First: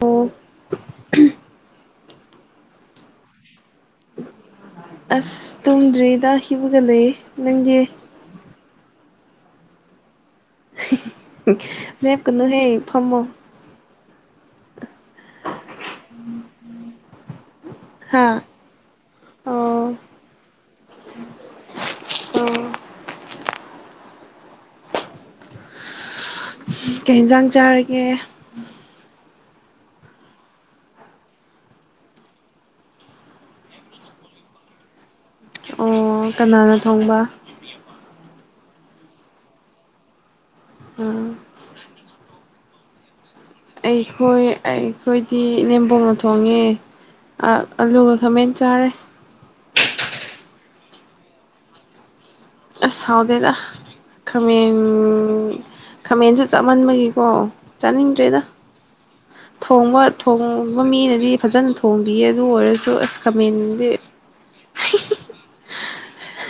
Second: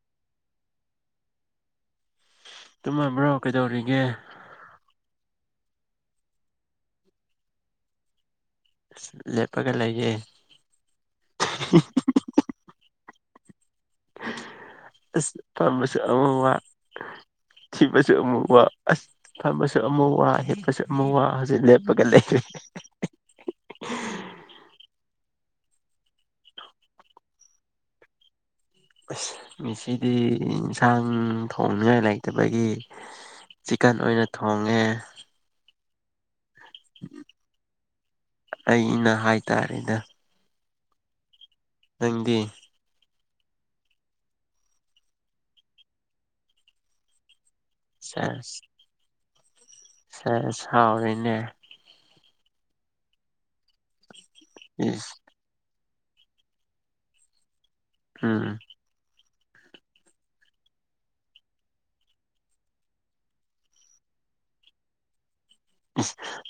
ꯑꯣ ꯆꯨꯝꯃꯕ꯭ꯔꯣ ꯀꯩꯗꯧꯔꯤꯒꯦ ꯑꯁ ꯇꯨꯝꯗ꯭꯭ꯔꯤꯗ ꯍꯤꯕꯒ ꯂꯩ ꯅꯪꯗꯤ ꯂꯦꯞꯄꯒ ꯂꯩꯌꯦꯦ ꯀꯅ ꯍꯦ ꯐꯃꯣ ꯑ ꯇꯝꯕꯁꯨ ꯑ ꯋꯥ ꯊꯤꯕꯁꯨ ꯍꯥ ꯑꯃꯨ ꯋꯥ ꯑꯁ ꯐꯝꯕꯁꯨ ꯑꯣ ꯑꯃꯨꯛ ꯋꯥ ꯍꯤꯞꯄꯁꯨ ꯑꯃꯨ ꯋꯥ ꯍꯧꯖꯤꯛ ꯂꯦꯞꯄꯒ ꯂꯩꯔ ꯀꯩ ꯏꯟꯁꯥꯡ ꯆꯥꯔꯒꯦ ꯑꯁ ꯃꯤꯁꯤꯗꯤ ꯌꯦꯟꯁꯥꯡ ꯊꯣꯡꯅꯤꯉꯥꯏ ꯂꯩꯇꯕꯒꯤ ꯆꯤꯀꯟ ꯑꯣꯏꯅ ꯊꯣꯡꯉꯦ ꯑꯣ ꯀꯅꯥꯅ ꯊꯣꯡꯕ ꯑꯩꯅ ꯍꯥꯏꯇꯥꯔꯦꯅꯦ ꯑꯥ ꯅꯪꯗꯤ ꯑꯩꯈꯣꯏ ꯑꯩꯈꯣꯏꯗꯤ ꯅꯦꯝꯕꯣꯡꯅ ꯊꯣꯡꯉꯦ ꯑꯂꯨꯒ ꯈꯥꯃꯦꯟ ꯆꯥꯔꯦ ꯁꯦ ꯆꯥꯎꯥꯎꯔꯤꯅꯦ ꯑꯁ ꯁꯥꯎꯗꯦꯗ ꯈꯃꯦꯟ ꯏꯁ ꯈꯥꯃꯦꯟꯁꯨ ꯆꯞꯃꯟꯕꯒꯤꯀꯣ ꯆꯥꯅꯤꯡꯗ꯭ꯔꯦꯗ ꯎꯝ ꯊꯣꯡꯕ ꯊꯣꯡꯕ ꯃꯤꯅꯗꯤ ꯐꯖꯅ ꯊꯣꯡꯕꯤꯌꯦ ꯑꯗꯨ ꯑꯣꯏꯔꯁꯨ ꯑꯁ ꯈꯥꯃꯦꯟꯁꯦ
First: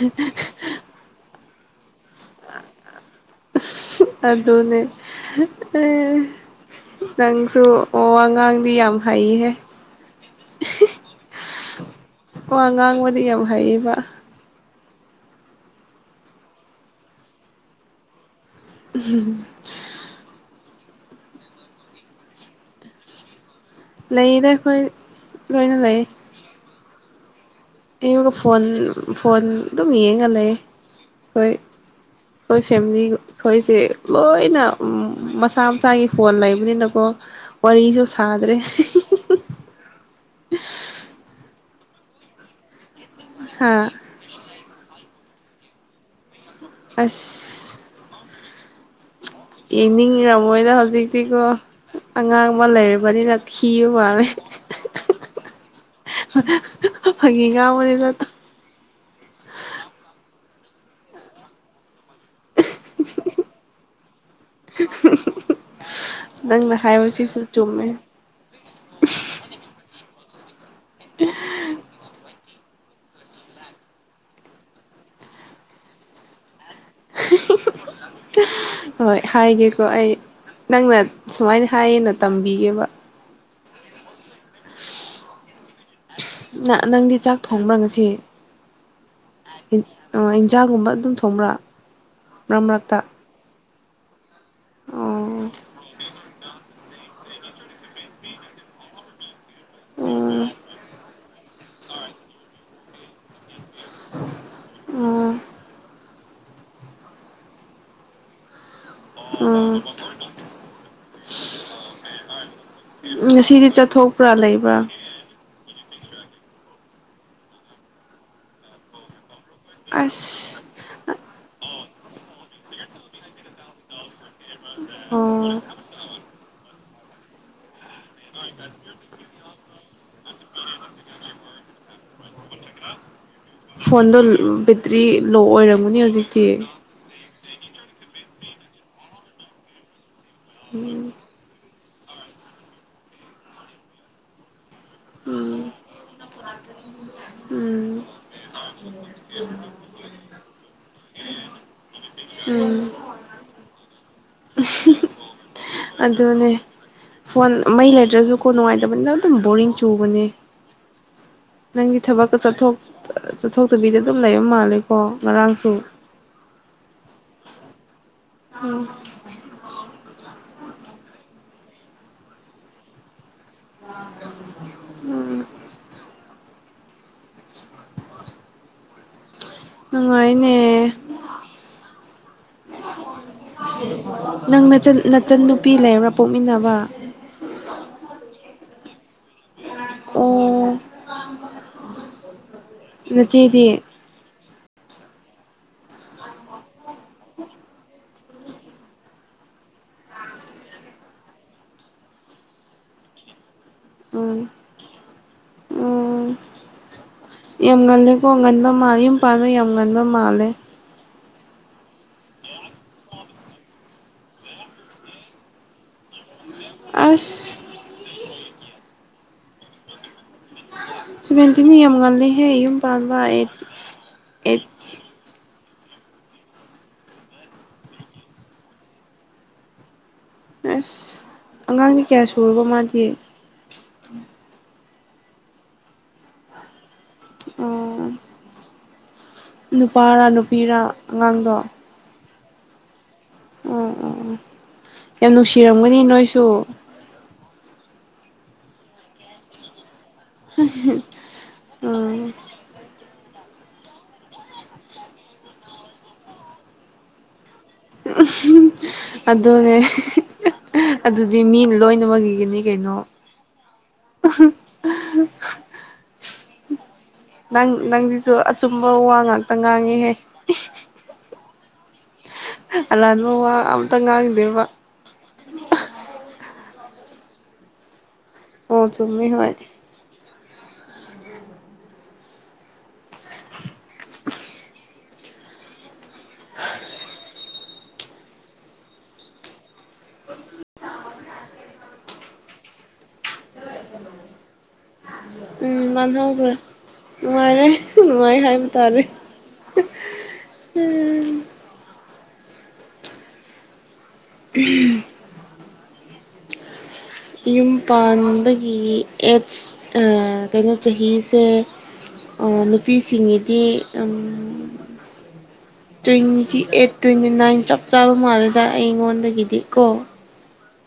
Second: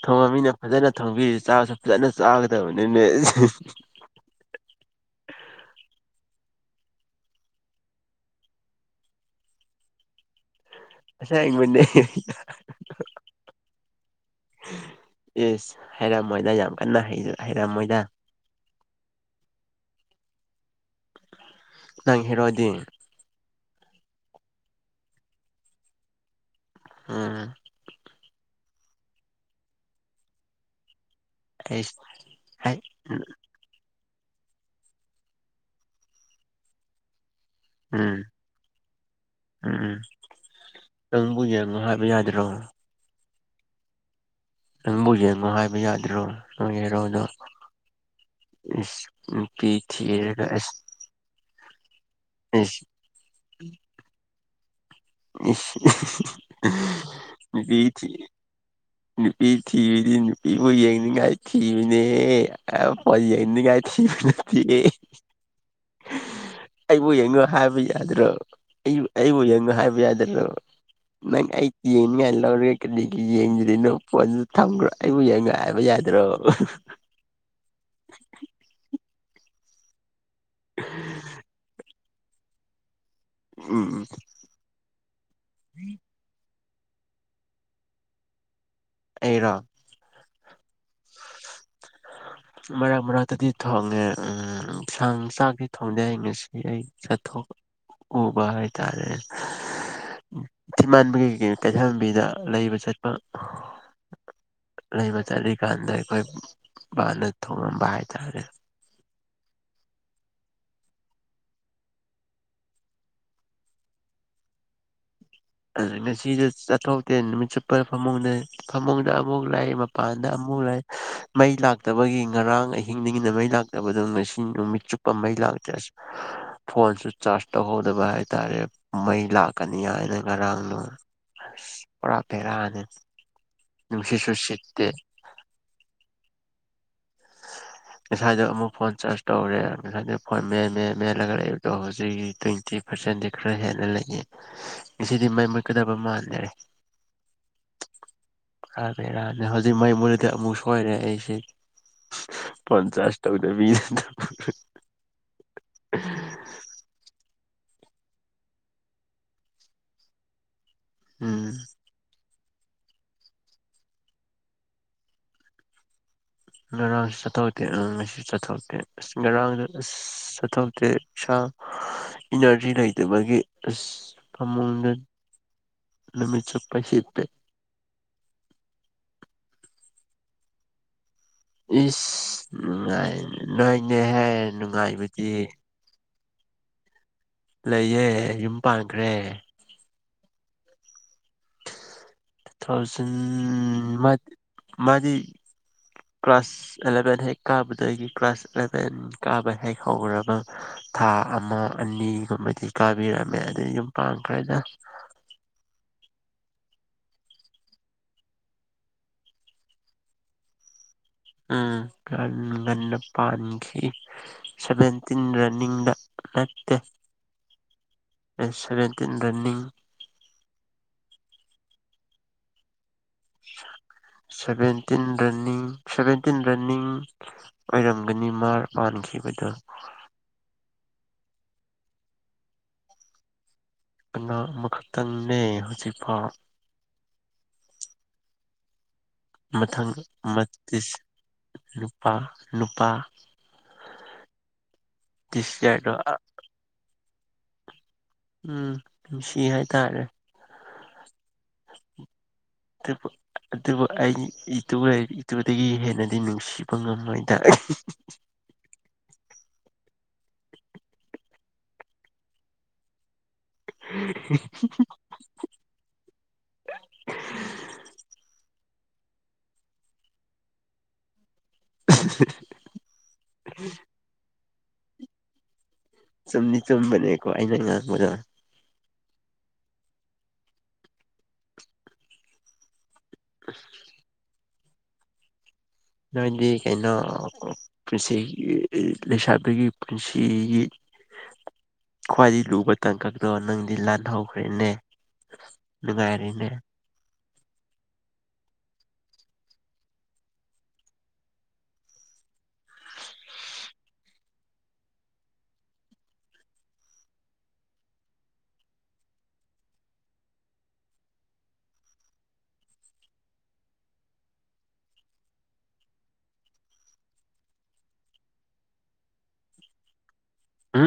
ꯊꯣꯡꯕ ꯃꯤꯅ ꯐꯖꯅ ꯊꯣꯡꯕꯤ ꯆꯥ ꯁꯖꯥꯅ ꯆꯥꯒꯗ ꯍꯧꯅꯤꯅꯦ ꯑꯗꯨꯅꯦ ꯅꯪꯁꯨ ꯑꯣ ꯑꯉꯥꯡꯗꯤ ꯌꯥꯝ ꯍꯩꯍꯦ ꯑꯁ ꯍ ꯃꯅꯤꯦ ꯋꯥ ꯉꯥꯡꯕꯗꯤ ꯌꯥꯝ ꯍꯩꯌꯦꯕ ꯏꯁꯁ ꯍꯥꯏꯔꯝꯃꯣꯏꯗ ꯌꯥꯝ ꯀꯟꯅ ꯍꯥꯏꯔꯝꯃꯣꯏꯗ ꯎꯝ ꯅꯪ ꯍꯗꯦ ꯂꯩꯗ ꯑꯩꯈꯣꯏ ꯂꯣꯏꯅ ꯂꯩ ꯎꯝ ꯏꯒ ꯐꯣꯟ ꯐꯣꯟꯗꯨꯝ ꯌꯦꯒ ꯂꯩꯌꯦ꯫ ꯍꯣꯏ ꯑꯩ ꯈꯣꯏ ꯐꯦꯃꯤꯂꯤ ꯎꯝ ꯈꯣꯏꯁꯦ ꯂꯣꯏꯅ ꯃꯁꯥ ꯃꯁꯥꯒꯤ ꯐꯣꯟ ꯂꯩꯕꯅꯤꯅꯀꯣ ꯋꯥꯔꯤꯁꯨ ꯎꯝ ꯁꯥꯗ꯭ꯔꯦ ꯎꯝ ꯎꯝ ꯅꯪꯕꯨ ꯌꯦꯡ ꯎꯝ ꯍꯥꯏꯕ ꯌꯥꯗ꯭ꯔꯣ꯫ ꯍꯥ ꯅꯪꯕꯨ ꯌꯦꯡꯉꯣ ꯍꯥꯏꯕ ꯌꯥꯗꯔꯣ꯫ [unintelligible] ꯏ ꯏꯅꯤꯡ ꯔꯃꯣꯏꯗ ꯍꯧꯖꯤꯛꯇꯤꯀꯣ ꯑꯉꯥꯡ ꯑꯃ ꯏꯁ ꯂꯩꯔꯕꯅꯤꯅ ꯊꯤꯕ ꯃꯥꯜꯂꯦ꯫ ꯏꯁ ꯐꯥꯒꯤ ꯅꯨꯄꯤ ꯊꯤ ꯉꯥꯡꯕꯅꯤꯅ ꯅꯨꯄꯤ ꯊꯤꯕꯤꯗꯤ ꯅꯨꯄꯤꯕꯨ ꯌꯦꯡꯅꯤꯡꯉꯥꯏ ꯊꯤꯕꯅꯦ ꯍꯦ ꯐꫭꯟ ꯌꯦꯡꯅꯤꯡꯉꯥꯏ ꯊꯤꯕ ꯅꯠꯇꯦ꯫ ꯅꯪꯅ ꯑꯩꯕꯨ ꯍꯥꯏꯕꯁꯤꯁꯨ ꯌꯦꯡꯉꯨ ꯍꯥꯏꯕ ꯆꯨꯝꯃꯦ ꯌꯥꯗ꯭ꯔꯣ ꯑꯩꯕꯨ ꯌꯦꯡꯉꯨ ꯍꯥꯏꯕ ꯌꯥꯗ [unintelligible] ꯅꯪ ꯑꯥꯏꯇ ꯌꯦꯅꯤꯡꯉꯥꯏ ꯂꯧꯔꯤꯛ ꯀꯔꯤꯒꯤ ꯌꯦꯡꯗ꯭ꯔꯤꯅꯣ ꯄꯣꯟꯗꯨ ꯊꯝꯈ꯭ꯔꯣ ꯑꯩꯕꯨ ꯌꯦ ꯉꯥꯏ ꯍꯥꯏꯕ ꯌꯥꯗ꯭ꯔꯣ ꯍꯣꯏ ꯍꯥꯏꯒꯦꯀꯣ ꯑꯩ꯫ ꯅꯪꯅ ꯁꯨꯃꯥꯏꯅ ꯍꯥꯏꯌꯦꯅ ꯇꯝꯕꯤꯒꯦꯕ꯫ ꯎꯝ ꯎ ꯅ ꯅꯪꯗꯤ ꯆꯥꯛ ꯊꯣꯡꯕ꯭ꯔꯉꯁꯤ꯫ ꯑꯩꯔꫭ꯫ ꯑꯣ ꯏꯟꯖꯥꯡꯒꯨꯝꯕ ꯑꯗꯨꯝ ꯊꯣꯡꯕ꯭ꯔꯥ꯫ ꯃꯔꯛ ꯃꯔꯛꯇꯗꯤ ꯊꯣꯡꯉꯦ ꯁꯪ ꯎꯝ ꯆꯥꯛꯇꯤ ꯊꯣꯡꯗꯦ ꯍꯥꯏ ꯉꯁꯤ ꯑꯩ ꯆꯠꯊꯣꯛ ꯎꯕ ꯍꯥꯏꯇꯥꯔꯦ꯫ ꯗꯤꯃꯥꯟꯕꯒꯤ ꯑꯩꯈꯒꯤ ꯀꯩꯊꯦꯜꯕꯤꯗ ꯂꯩꯕ ꯆꯠꯄ ꯂꯩꯕ ꯆꯠꯂꯤꯀꯥꯟꯗ ꯑꯩꯈꯣꯏ ꯃꯥꯅ ꯊꯣꯡꯉꯝꯕ ꯍꯥꯏꯇꯥꯔꯦ ꯎꯝ ꯉꯁꯤꯗꯤ ꯆꯠꯊꯣꯛꯄ꯭ꯔꯥ ꯂꯩꯕ꯭ꯔꯥ꯫ ꯉꯁꯤꯁꯨ ꯆꯠꯊꯣꯛꯇꯦ ꯅꯨꯃꯤꯠ ꯆꯨꯞꯄ ꯐꯃꯨꯡꯗ ꯐꯃꯨꯡꯗ ꯑꯃꯨꯛ ꯂꯥꯛ ꯃꯄꯥꯟꯗ ꯑꯃꯨꯛ ꯑꯁ ꯂꯥꯛ ꯃꯩ ꯂꯥꯛꯇꯕꯒꯤ ꯉꯔꯥꯡ ꯑꯍꯤꯡꯗꯒꯤꯅ ꯃꯩ ꯂꯥꯛꯇꯕꯗꯣ ꯉꯁꯤ ꯅꯨꯃꯤꯠ ꯆꯨꯞꯄ ꯃꯩ ꯑꯣ ꯂꯥꯛꯇ꯭ꯔꯦ ꯑꯁ ꯐꯣꯟꯁꯨ ꯆꯥꯔꯖ ꯇꯧꯍꯧꯗꯕ ꯍꯥꯏꯇꯥꯔꯦ ꯃꯩ ꯂꯥꯛꯀꯅꯤ ꯍꯥꯏꯅ꯫ ꯉꯔꯥꯡꯅꯣ ꯑꯁ ꯄꯨꯔꯥ ꯕꯦꯔꯥꯅꯦ꯫ ꯐꯣꯟꯗꯣ ꯕꯦꯇ꯭ꯔꯤ ꯂꯣ ꯑꯣꯏꯔꯝꯃꯨꯅꯤ ꯍꯧꯖꯤꯛꯇꯤ꯫ ꯉꯁꯥꯏꯗꯣ ꯑꯃꯨꯛ ꯐꯣꯟ ꯆꯥꯔꯖ ꯇꯧꯔꯦ ꯉꯁꯥꯏꯗ ꯐꯣꯟ ꯃꯦꯟ ꯃꯦ ꯎꯝ ꯃꯦꯜꯂꯒ ꯂꯩꯕꯗꯣ ꯍꯧꯖꯤꯛ ꯇ꯭ꯋꯦꯟꯇꯤ ꯄꯥꯔꯁꯦꯟꯗꯤ ꯈꯔ ꯍꯦꯟꯅ ꯂꯩꯅꯤ ꯉꯁꯤꯗꯤ ꯃꯩ ꯎꯝ ꯃꯨꯠꯀꯗꯕ ꯃꯥꯟꯅꯔꯦꯔ ꯎꯝ ꯍꯧꯖꯤꯛ ꯃꯩ ꯃꯨꯠꯂꯗꯤ ꯑꯃꯨꯛ ꯁꯣꯏꯔꯦ ꯑꯩꯁꯤ ꯎꯝ ꯄꯆꯥꯥꯁ ꯇꯗ ꯃꯤꯗ ꯑꯗꯨꯗꯅꯦ ꯐꯣꯟ ꯃꯩ ꯂꯩꯇ꯭ꯔꯁꯨꯀꯣ ꯅꯨꯡꯉꯥꯏꯇꯕꯅꯤꯅ ꯑꯗꯨꯝ ꯕꯣꯔꯤꯡ ꯆꯨꯕꯅꯦ ꯎꯝ ꯅꯪꯒꯤ ꯏ ꯊꯕꯛ ꯠꯊ ꯆꯠꯊꯣꯛꯇꯕꯤꯗ ꯑꯗꯨꯝ ꯂꯩꯕ ꯃꯥꯜꯂꯦꯀꯣ ꯉꯔꯥꯡꯁꯨ ꯉꯔꯥꯡꯁꯨ ꯆꯠꯊꯣꯛꯇꯦ ꯑ ꯃꯁꯤꯁꯨ ꯆꯠꯊꯣꯛꯇꯦ ꯎꯝ ꯑꯁ ꯉꯔꯥꯡꯗ ꯑꯁ ꯆꯠꯊꯣꯛꯇꯦ ꯏꯁꯥ ꯏꯅꯔꯖꯤ ꯂꯩꯇꯕꯒꯤ ꯑꯁ ꯐꯃꯨꯡꯗ ꯅꯨꯃꯤꯠ ꯆꯠꯄ ꯁꯤꯞꯄꯦ ꯉꯥꯏꯅꯦ ꯏ ꯎ ꯅꯣꯏꯅꯦ ꯍꯦ ꯅꯪ ꯅꯆ ꯅꯆꯟ ꯅꯨꯄꯤ ꯂꯩꯔꯔꯥ ꯄꯣꯛꯃꯤꯟꯅꯕ ꯂꯩꯌꯦꯦ ꯌꯨꯝ ꯄꯥꯟꯈ꯭ꯔꯦ ꯑꯣ ꯇꯨ ꯊꯥꯎꯖꯟ ꯅꯆꯦꯗꯤ ꯃꯥ ꯃꯥꯗꯤ ꯀ꯭ꯂꯥꯁ ꯑꯦꯂꯚꯦꯟ ꯍꯦꯛ ꯀꯥꯕꯗꯒꯤ ꯀ꯭ꯂꯥꯁ ꯑꯦꯂꯚꯦꯟ ꯀꯥꯕ ꯍꯦꯛ ꯍꯧꯈꯕ ꯊꯥ ꯑꯃ ꯑꯅꯤꯒꯨꯝꯕꯗꯤ ꯀꯥꯕꯤꯔꯝꯃꯦ ꯑꯗꯨ ꯌꯨꯝ ꯎꯝ ꯄꯥꯡꯈ꯭ꯔꯦꯅ ꯌꯥꯝꯒꯜꯂꯦꯀꯣꯒꯟꯕ ꯃꯥꯜꯂꯦ ꯌꯨꯝ ꯄꯥꯜꯂ ꯌꯥꯝꯒꯟꯕ ꯃꯥꯜꯂꯦ ꯎꯝ ꯉꯟꯅ ꯄꯥꯟꯈꯤ ꯁꯚꯦꯟꯇꯤꯟ ꯔꯟꯅꯤꯡꯗ ꯅꯠꯇꯦ ꯑꯁ ꯑꯦꯁꯔꯦ ꯇꯤꯟ ꯔꯅꯤꯡ ꯁꯤꯃꯦꯟꯇ ꯅꯤꯌꯝ ꯒꯥꯟꯗ ꯍꯥꯏꯦꯌꯨꯝ ꯄꯕꯥ ꯁꯚꯦꯟꯇꯤꯟ ꯔꯟꯅꯤꯡ ꯁꯚꯦꯟꯇꯤꯟ ꯔꯟꯅꯤꯡ ꯑꯣꯏꯔꯝꯒꯅꯤ ꯃꯥꯔ ꯃꯥꯟꯈꯤꯕꯗꯣ꯫ ꯑꯁ ꯑꯉꯥꯡꯗꯤ ꯀꯌꯥ ꯁꯨꯔꯕ ꯃꯥꯗꯤ ꯀ ꯃꯈ ꯇꯪꯅꯦ ꯍꯧꯖꯤꯛꯐ ꯑꯣ ꯅꯨꯄꯥꯔꯥ ꯅꯨꯄꯤꯔ ꯃꯇꯤꯁ ꯑꯉꯥꯡꯗꯣ ꯅꯨꯄꯥ ꯅꯨꯄꯥ ꯎꯝ ꯎꯝ ꯎꯝ꯫ ꯌꯥꯝ ꯇꯤꯁ ꯌꯥꯔꯗꯣ ꯅꯨꯡꯁꯤꯔꯝꯒꯅꯤ ꯅꯣꯏꯁꯨ ꯎꯝ ꯁꯤ ꯍꯥꯏꯇꯥꯔꯦ ꯎꯝ ꯑꯗꯨꯕꯨ ꯑꯩ ꯏꯇꯨ ꯏꯇꯨꯗꯒꯤ ꯍꯦꯟꯅꯗꯤ ꯅꯨꯡꯁꯤꯕ ꯉꯝꯃꯣꯏꯗ ꯑꯗꯨꯅꯦ ꯑꯗꯨꯗꯤ ꯃꯤꯅ ꯂꯣꯏꯅꯃꯛꯒꯤꯅꯤ ꯀꯩꯅꯣ꯫ ꯅꯪ ꯅꯪꯗꯤꯁꯨ ꯆꯨꯝꯕ ꯋꯥ ꯉꯥꯛꯇ ꯉꯥꯡꯉꯤꯍꯦ [unintelligible] ꯑꯂꯥꯟꯕ ꯋꯥ ꯑꯇ ꯉꯥꯡꯗꯦꯕ [unintelligible] ꯆꯨꯝꯗꯤ ꯆꯨꯝꯕꯅꯦꯀꯣ ꯑꯩꯅ ꯉꯥꯡꯕꯗꫭ꯫ ꯑꯣ ꯆꯃꯤꯃꯦ ꯍ ꯑ ꯅꯣꯏꯗꯤ ꯀꯩꯅꯣ ꯄꯨꯟꯁꯤꯒꯤ ꯂꯩꯁꯥꯕꯤꯒꯤ ꯄꯨꯟꯁꯤꯒꯤ ꯈ꯭ꯋꯥꯏꯗꯒꯤ ꯂꯨꯕ ꯇꯥꯡꯀꯛꯇꯣ ꯅꯪꯗꯤ ꯂꯥꯟꯍꯧꯈ꯭ꯔꯦꯅꯦ ꯎꯝ ꯃꯥꯟꯍꯧꯈ꯭ꯔꯦ ꯒꯥꯏꯔꯤꯅꯦꯦ ꯅꯨꯡꯉꯥꯏꯔꯦ ꯅꯨꯡꯉꯥꯏ ꯍꯥꯏꯕ ꯇꯥꯔꯦ ꯎꯝ ꯌꯨꯝ ꯄꯥꯟꯕꯒꯤ ꯑꯦꯖ ꯀꯩꯅꯣ ꯆꯍꯤꯁꯦ ꯅꯨꯄꯤꯁꯤꯡꯒꯤꯗꯤ ꯇ꯭ꯋꯦꯟꯇꯤ ꯑꯩꯠ ꯇ꯭ꯋꯦꯟꯇꯤ ꯅꯥꯏꯟ ꯆꯞ ꯆꯥꯕ ꯃꯥꯜꯂꯦꯗ ꯑꯩꯉꯣꯟꯗꯒꯤꯗꯤ ꯀꯣ ꯍꯥ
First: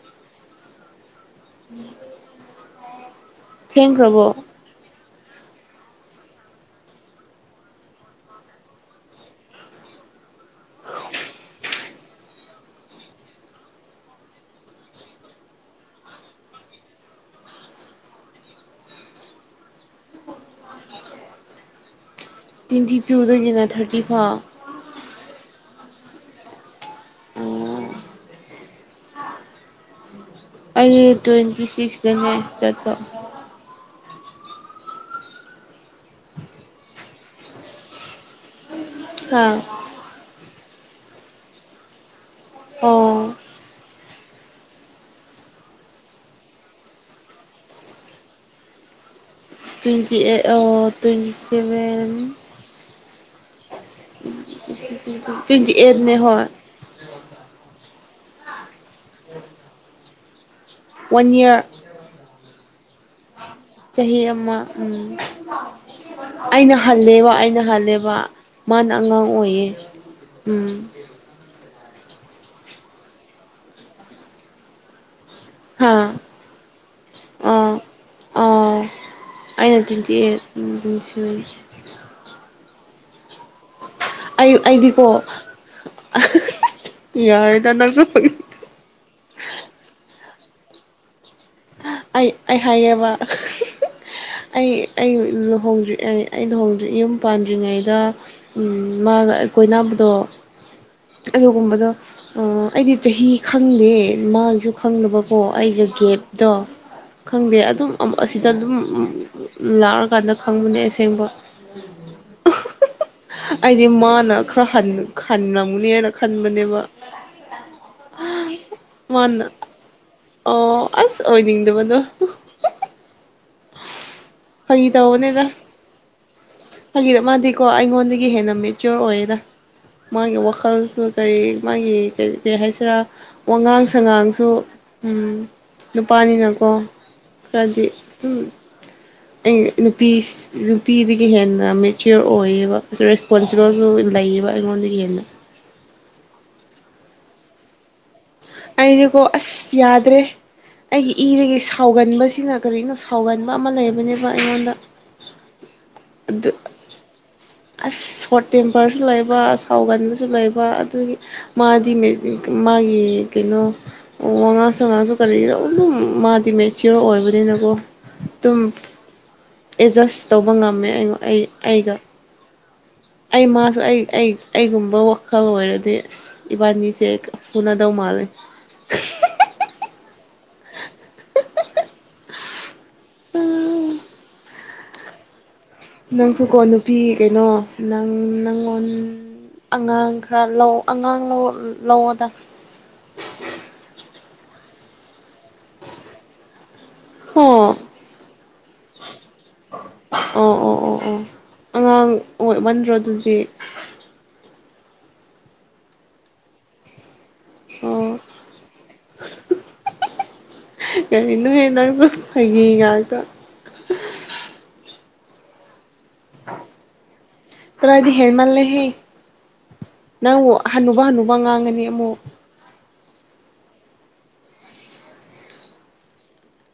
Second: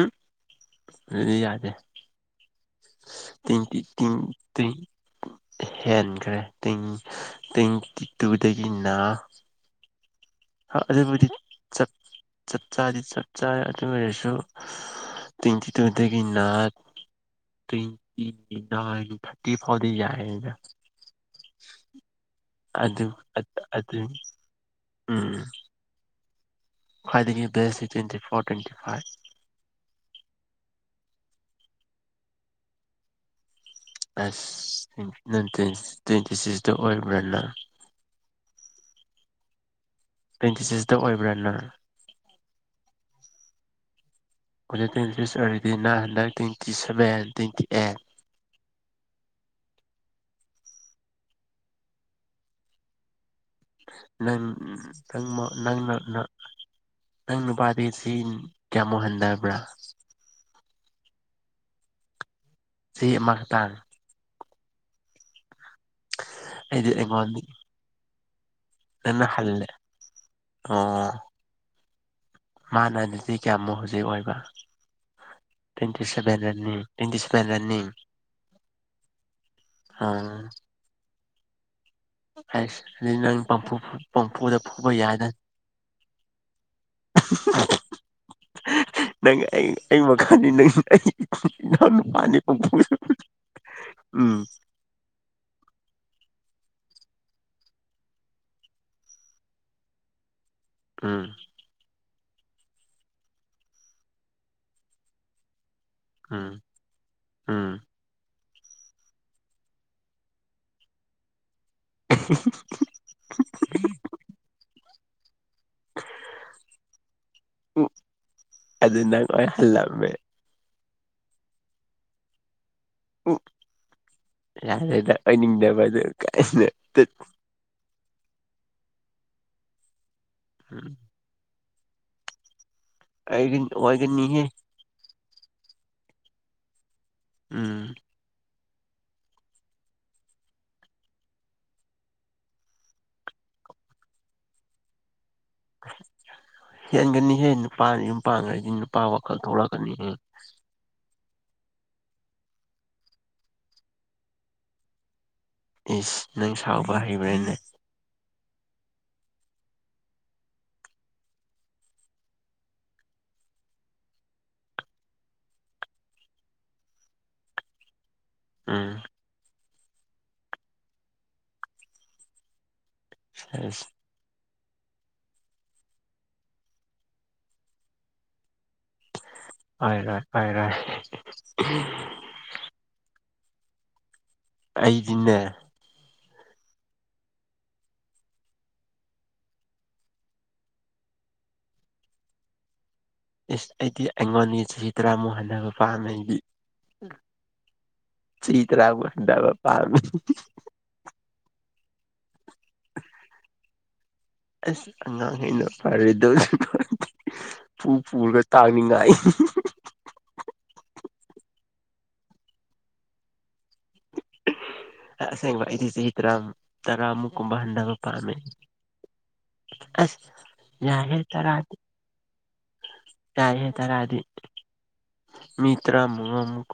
ꯑꯗꯨꯗꯤ ꯌꯥꯗꯦ ꯇꯤꯟꯇꯤ ꯇꯤꯟ ꯊꯦꯡꯈ꯭ꯔꯕꯣ ꯇ ꯍꯦꯟꯈ꯭ꯔꯦ ꯇꯦꯡ ꯇꯦꯡ ꯇꯇꯨꯗꯒꯤ ꯑꯗꯨꯕꯨꯗꯤ ꯆꯞ ꯆꯗꯤ ꯆꯞ ꯆꯥ ꯑꯗꯨ ꯑꯣꯏꯔꯁꯨ ꯇ꯭ꯋꯦꯟꯇꯤ ꯇꯨꯗꯒꯤꯅ ꯇ꯭ꯋꯦꯟꯇꯤ ꯅꯥꯏꯟ ꯊꯥꯔꯇꯤ ꯐꯥꯎꯗꯤ ꯌꯥꯏꯅ ꯎꯝ ꯇ꯭ꯋꯦꯟꯇꯤ ꯑꯗꯨ ꯇꯨꯗꯒꯤꯅ ꯑ ꯊꯥꯔꯇꯤ ꯐꯥꯎ ꯎꯝ ꯈ꯭ꯋꯥꯏꯗꯒꯤꯁ ꯇ꯭ꯋꯦꯟꯇꯤ ꯐꯣꯔ ꯇ꯭ꯋꯦꯟꯇꯤ ꯐꯥꯏꯚ ꯑꯩ ꯇ꯭ꯋꯦꯟꯇꯤ ꯁꯤꯛꯁꯇꯅꯦ ꯆꯠꯄ ꯑꯁ꯭ꯅꯥꯏꯇ ꯇ꯭ꯋꯦꯟꯇꯤ ꯁꯤꯛꯁꯇ ꯑꯣꯏꯕ꯭ꯔꯅ ꯑ ꯇ꯭ꯋꯦꯟꯇꯤ ꯁꯤꯛꯁꯇ ꯑꯣꯏꯕ꯭ꯔꯥꯅꯔ ꯑꯣ ꯑꯩꯗ ꯇ꯭ꯋꯦꯟꯇ꯭ꯁ ꯑꯣꯏꯔꯗꯤ nine hundred twenty seven twenty eight twenty eight ꯑꯣ ꯇ꯭ꯋꯦꯟꯇꯤ ꯁꯚꯦꯟ ꯅꯪ ꯅꯪ ꯇ꯭ꯋꯦꯟꯇꯤ ꯅꯪꯅ ꯑꯩꯠꯅꯦ ꯍꯣꯏ ꯅꯪꯅ ꯁꯤ ꯀꯃꯣ ꯍꯦꯟꯗꯥꯕ ꯋꯥꯟꯌꯥ ꯁꯤ ꯑꯃ ꯆꯍꯤꯔꯃ ꯎꯝ ꯑꯩꯅ ꯑꯩꯗꯤ ꯍꯜꯂꯦꯕ ꯑꯩꯉꯣꯟꯗ ꯑꯩꯅ ꯍꯜꯂꯦꯕ ꯃꯥꯅ ꯅꯪꯅ ꯑꯉꯥꯡ ꯑꯣꯏꯌꯦ ꯍꯜꯂꯦ ꯎꯝ ꯃꯥꯅꯅꯤꯖꯤ ꯀꯌꯥꯃꯨꯛ ꯍꯧꯖꯤꯛ ꯑꯣꯏꯕ ꯇ꯭ꯋꯦꯟꯇꯤ ꯍꯥ ꯁꯦꯚꯦꯟ ꯔꯟ ꯇ꯭ꯋꯦꯟꯇꯤ ꯁꯚꯦꯟ ꯑꯥ ꯔꯅꯤ ꯑꯥ ꯑꯩꯅ ꯇꯤꯟꯗꯤ ꯎꯝ ꯍꯥꯏꯁ ꯑꯗꯨ ꯅꯪ ꯄꯄꯨ ꯑꯩ ꯑꯩꯗꯤꯀꯣ ꯌꯥꯔꯦ ꯇꯅꯁꯨ ꯅꯪ ꯑꯩ ꯑꯩ ꯃꯈꯥꯅꯤ ꯅꯪ ꯑꯩ ꯏꯅꯥꯎ ꯑꯩ ꯅꯨꯄꯥꯅꯤ ꯑꯩ ꯄꯝꯐꯨ ꯍꯥꯏꯌꯦꯕ ꯎꯝ ꯑꯩ ꯑꯩ ꯂꯨꯍꯣꯡꯖ ꯑꯩ ꯑꯩꯅꯣꯡ ꯌꯨꯝ ꯄꯥꯟꯗ꯭ꯔꯤꯉꯩꯗ ꯃꯥꯒ ꯀꯣꯏꯅꯕꯗꯣ ꯎꯝ ꯑꯗꯨꯒꯨꯝꯕꯗ ꯑꯩꯗꯤ ꯆꯍꯤ ꯈꯪꯗꯦ ꯃꯥꯒꯤꯁꯨ ꯈꯪꯗꯕꯀꯣ ꯑꯩꯒ ꯀꯦꯞꯗ ꯎꯝ ꯈꯪꯗꯦ ꯎꯝ ꯑꯗꯨꯝ ꯑꯁꯤ ꯗ ꯑꯗꯨꯝ ꯂꯥꯛꯔꯀꯥꯟꯗ ꯈꯪꯕꯅꯦ ꯑꯁꯦꯡꯕ ꯑꯩꯗꯤ ꯃꯥꯅ ꯈꯔ ꯍꯟ ꯍꯟꯂꯝꯝꯅꯦꯅ ꯈꯟꯕꯅꯦꯕ ꯎ ꯑꯗꯨ ꯅꯪ ꯃꯥꯅ ꯑꯣꯏ ꯍꯜꯂꯝꯃꯦ ꯑꯣ ꯑꯁ ꯑꯣꯏ ꯃꯅꯣ ꯎ ꯌꯥꯔꯦꯗꯗꯕꯗ ꯍꯥꯏꯗ ꯃꯥꯗꯤꯤꯀꯣ ꯏꯣꯟ ꯀ ꯍꯦꯟꯅ ꯃꯦꯆꯌꯣꯔ ꯑꯣꯏꯌꯦꯦꯔꯥ ꯃꯥꯒꯤ ꯋꯥꯈꯜꯁꯨ ꯀꯔꯤ ꯃꯥꯒꯤ ꯅꯠꯇ꯭ꯔ ꯑꯩ ꯋꯥꯉꯥꯡ ꯑꯣꯏꯒꯅꯤꯍꯦ ꯁꯉꯥꯡꯁꯨ ꯎꯝ ꯅꯨꯄꯥꯅꯤꯅꯀꯣ ꯀꯗꯤ ꯎꯝ ꯎꯝ ꯑꯩ ꯅꯨꯄꯤ ꯅꯨꯄꯤꯗꯒꯤ ꯍꯦꯟ ꯃꯦꯆꯤꯌꯣꯔ ꯑꯣꯏꯌꯦꯕ ꯔꯦꯁꯄꯣꯟꯁꯤꯕꯜꯁꯨ ꯂꯩꯌꯦꯕ ꯑꯩꯉꯣꯟꯗ ꯌꯦꯟꯅ ꯍꯦꯟꯒꯅꯤ ꯍꯦ ꯅꯨꯄꯥ ꯄꯥꯡꯈꯁꯤ ꯅꯨꯄꯥ ꯑꯩꯗꯤꯀꯣ ꯋꯥꯈꯜ ꯑꯁ ꯊꯣꯛꯂꯛꯀꯅꯤ ꯌꯥꯗ꯭ꯔꯦ ꯑꯩꯒꯤ ꯏꯗꯒꯤ ꯁꯥꯎꯒꯟꯕꯁꯤꯅ ꯀꯔꯤꯅꯣ ꯁꯥꯎꯒꯟꯕ ꯑꯃ ꯂꯩꯕꯅꯦꯕ ꯑꯩꯉꯣꯟꯗ ꯏꯁꯁ ꯑꯗꯨ ꯅꯪ ꯁꯥꯎꯕ ꯍꯩꯕ꯭ꯔꯥꯅꯦ ꯑꯁ ꯁꯣꯔꯠ ꯇꯦꯝꯄꯔꯁꯨ ꯂꯩꯕ ꯁꯥꯎꯒꯟꯕꯁꯨ ꯂꯩꯕ ꯑꯗꯨꯒꯤ ꯃꯥꯗꯤ ꯃꯥꯒꯤ ꯀꯩꯅꯣ ꯋꯥꯉꯥꯡ ꯁꯉꯥꯡꯁꯨ ꯀꯔꯤꯗ ꯑꯗꯨꯝ ꯃꯥꯗꯤ ꯃꯦꯆꯤꯌꯣꯔ ꯑꯣꯏꯕꯅꯤꯅꯀꯣ ꯇꯨꯝ ꯎꯝ ꯑꯦꯠꯖꯁ ꯇꯧꯕ ꯉꯝꯃꯦ ꯑꯩꯉ ꯑꯩ ꯑꯩꯒ ꯑꯩ ꯃꯥꯁꯨ ꯑꯁ ꯑꯩ ꯑꯩ ꯑꯩꯒꯨꯝꯕ ꯋꯥꯈꯜ ꯑꯣꯏꯔꯗꯤ ꯑꯁ ꯏꯕꯥꯅꯤꯁꯦ ꯐꯨꯅꯗꯧ ꯃꯥꯜꯂꯦ ꯍꯣꯏ ꯍꯣꯏ ꯍ ꯍꯣꯏ ꯎꯝ ꯑ ꯑꯩꯗꯤꯦ ꯅꯪꯁꯨꯀꯣ ꯅꯨꯄꯤ ꯀꯩꯅꯣ ꯅꯪ ꯅꯪꯉꯣꯟ ꯑꯉꯥꯡ ꯈꯔ ꯂꯧ ꯑꯉꯥꯡ ꯂꯧꯑꯣꯗ ꯏꯁ ꯑꯩꯗꯤ ꯑꯩꯉꯣꯟꯒꯤꯇꯔꯥ ꯃꯣꯍꯟ ꯗꯕ ꯄꯥꯝꯃꯦ ꯑꯩꯗꯤ ꯑꯣ ꯆꯍꯤ ꯇꯔꯥꯃꯨꯛ ꯍꯟꯗꯕ ꯄꯥꯝꯃꯦ ꯑꯣ ꯑꯣ ꯑꯣ ꯑꯣ ꯑꯉꯥꯡ ꯑꯣꯏꯃꯟꯗ꯭ꯔꯣ ꯑꯗꯨꯗꯤ ꯑꯁ ꯑꯉꯥꯡ ꯍꯦꯟꯅ ꯐꯔꯣꯏꯗꯧ ꯄꯨ ꯑꯣ ꯄꯨꯔꯒ ꯇꯥꯡꯅꯤꯡꯉꯥꯏ ꯀꯔꯤꯅꯣ ꯍꯦ ꯅꯪꯖꯨ ꯐꯥꯒꯤ ꯉꯥꯛꯇ ꯑꯁꯦꯡꯕ ꯑꯩꯗꯤ ꯆꯍꯤ ꯇꯔꯥꯝ ꯇꯔꯥꯃꯨꯛ ꯍꯟꯊꯕ ꯇ꯭ꯔꯗꯤ ꯄꯥꯝꯃꯦ ꯍꯦꯜꯃꯜꯂꯦꯍꯦ ꯑꯁ ꯅꯪꯕꯨ ꯍꯟꯅꯨꯕ ꯌꯥꯔꯦ ꯍꯟꯅꯨꯕ ꯇꯔꯥ ꯉꯥꯡꯒꯅꯤ ꯑꯃꯨꯛ ꯌꯥꯏꯍꯦ ꯇꯔꯥ ꯗꯤ ꯃꯤ ꯇ꯭ꯔꯥ ꯃꯉꯥꯃꯨꯛ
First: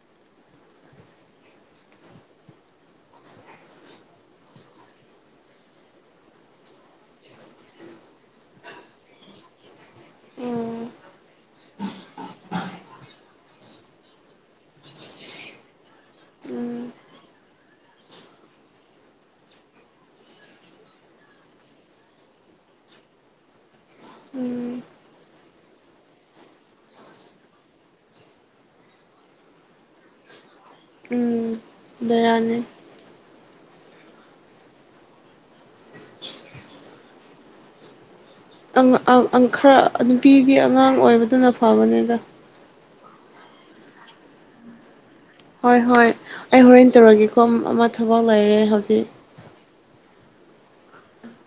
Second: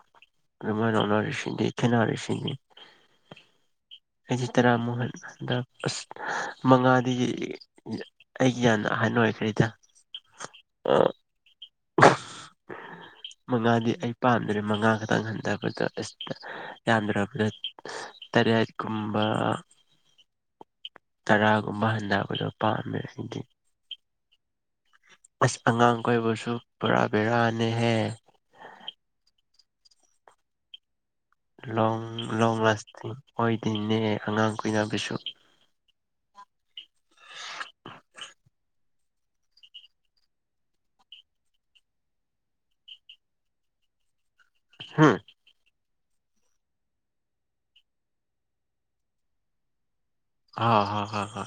ꯑꯗꯨꯃꯥꯏ ꯂꯧꯅꯔꯤꯁꯤꯗꯤ ꯈꯦꯅꯔꯤꯁꯤꯗꯤ ꯑꯩꯗꯤ ꯇꯔꯥꯃꯨꯛ ꯍꯟꯗ ꯑꯁ ꯃꯉꯥꯗꯤ ꯑꯩꯒꯤ ꯌꯥꯝꯅ ꯑꯍꯟ ꯑꯣꯏꯈ꯭ꯔꯦꯗ ꯎꯝ ꯑ ꯃꯉꯥꯗꯤ ꯑꯩ ꯄꯥꯝꯗ꯭ꯔꯦ ꯃꯉꯥ ꯈꯛꯇꯪ ꯍꯟꯗꯕꯗ ꯑꯁ ꯇ ꯎꯝ ꯌꯥꯝꯗ꯭ꯔꯕꯗ ꯇꯔꯦꯠ ꯀꯨꯝꯕ ꯇꯔꯥꯒꯨꯝꯕ ꯍꯟꯗꯕꯗꯣ ꯄꯥꯝꯃꯦ ꯑꯩꯗꯤ ꯎꯝ ꯑꯁ ꯑꯉꯥꯡ ꯀꯣꯏꯕꯁꯨ ꯄꯨꯔꯥ ꯕꯦꯔꯥꯅꯦꯍꯦ ꯎꯝ ꯂꯣꯡ ꯂꯣꯡ ꯕꯦꯔꯥꯅꯤ ꯂꯥꯁꯇꯤꯡ ꯑꯣꯏꯗꯦꯅꯦ ꯑꯉꯥꯡ ꯀꯨꯏꯅꯕꯁꯨ ꯎꯪ ꯑꯥ ꯑꯪ ꯈꯔ ꯅꯨꯄꯤꯗꯤ ꯑꯉꯥꯡ ꯑꯣꯏꯕꯗꯨꯅ ꯐꯕꯅꯦꯗ ꯍꯪ ꯍꯣꯏ ꯍꯣꯏ ꯑꯩ ꯍꯣꯔꯦꯟ ꯇꯧꯔꯒꯦꯀꯣ ꯑꯃ ꯊꯕꯛ ꯂꯩꯔꯦ ꯍꯧꯖꯤꯛ ꯑ ꯍ ꯍ ꯍ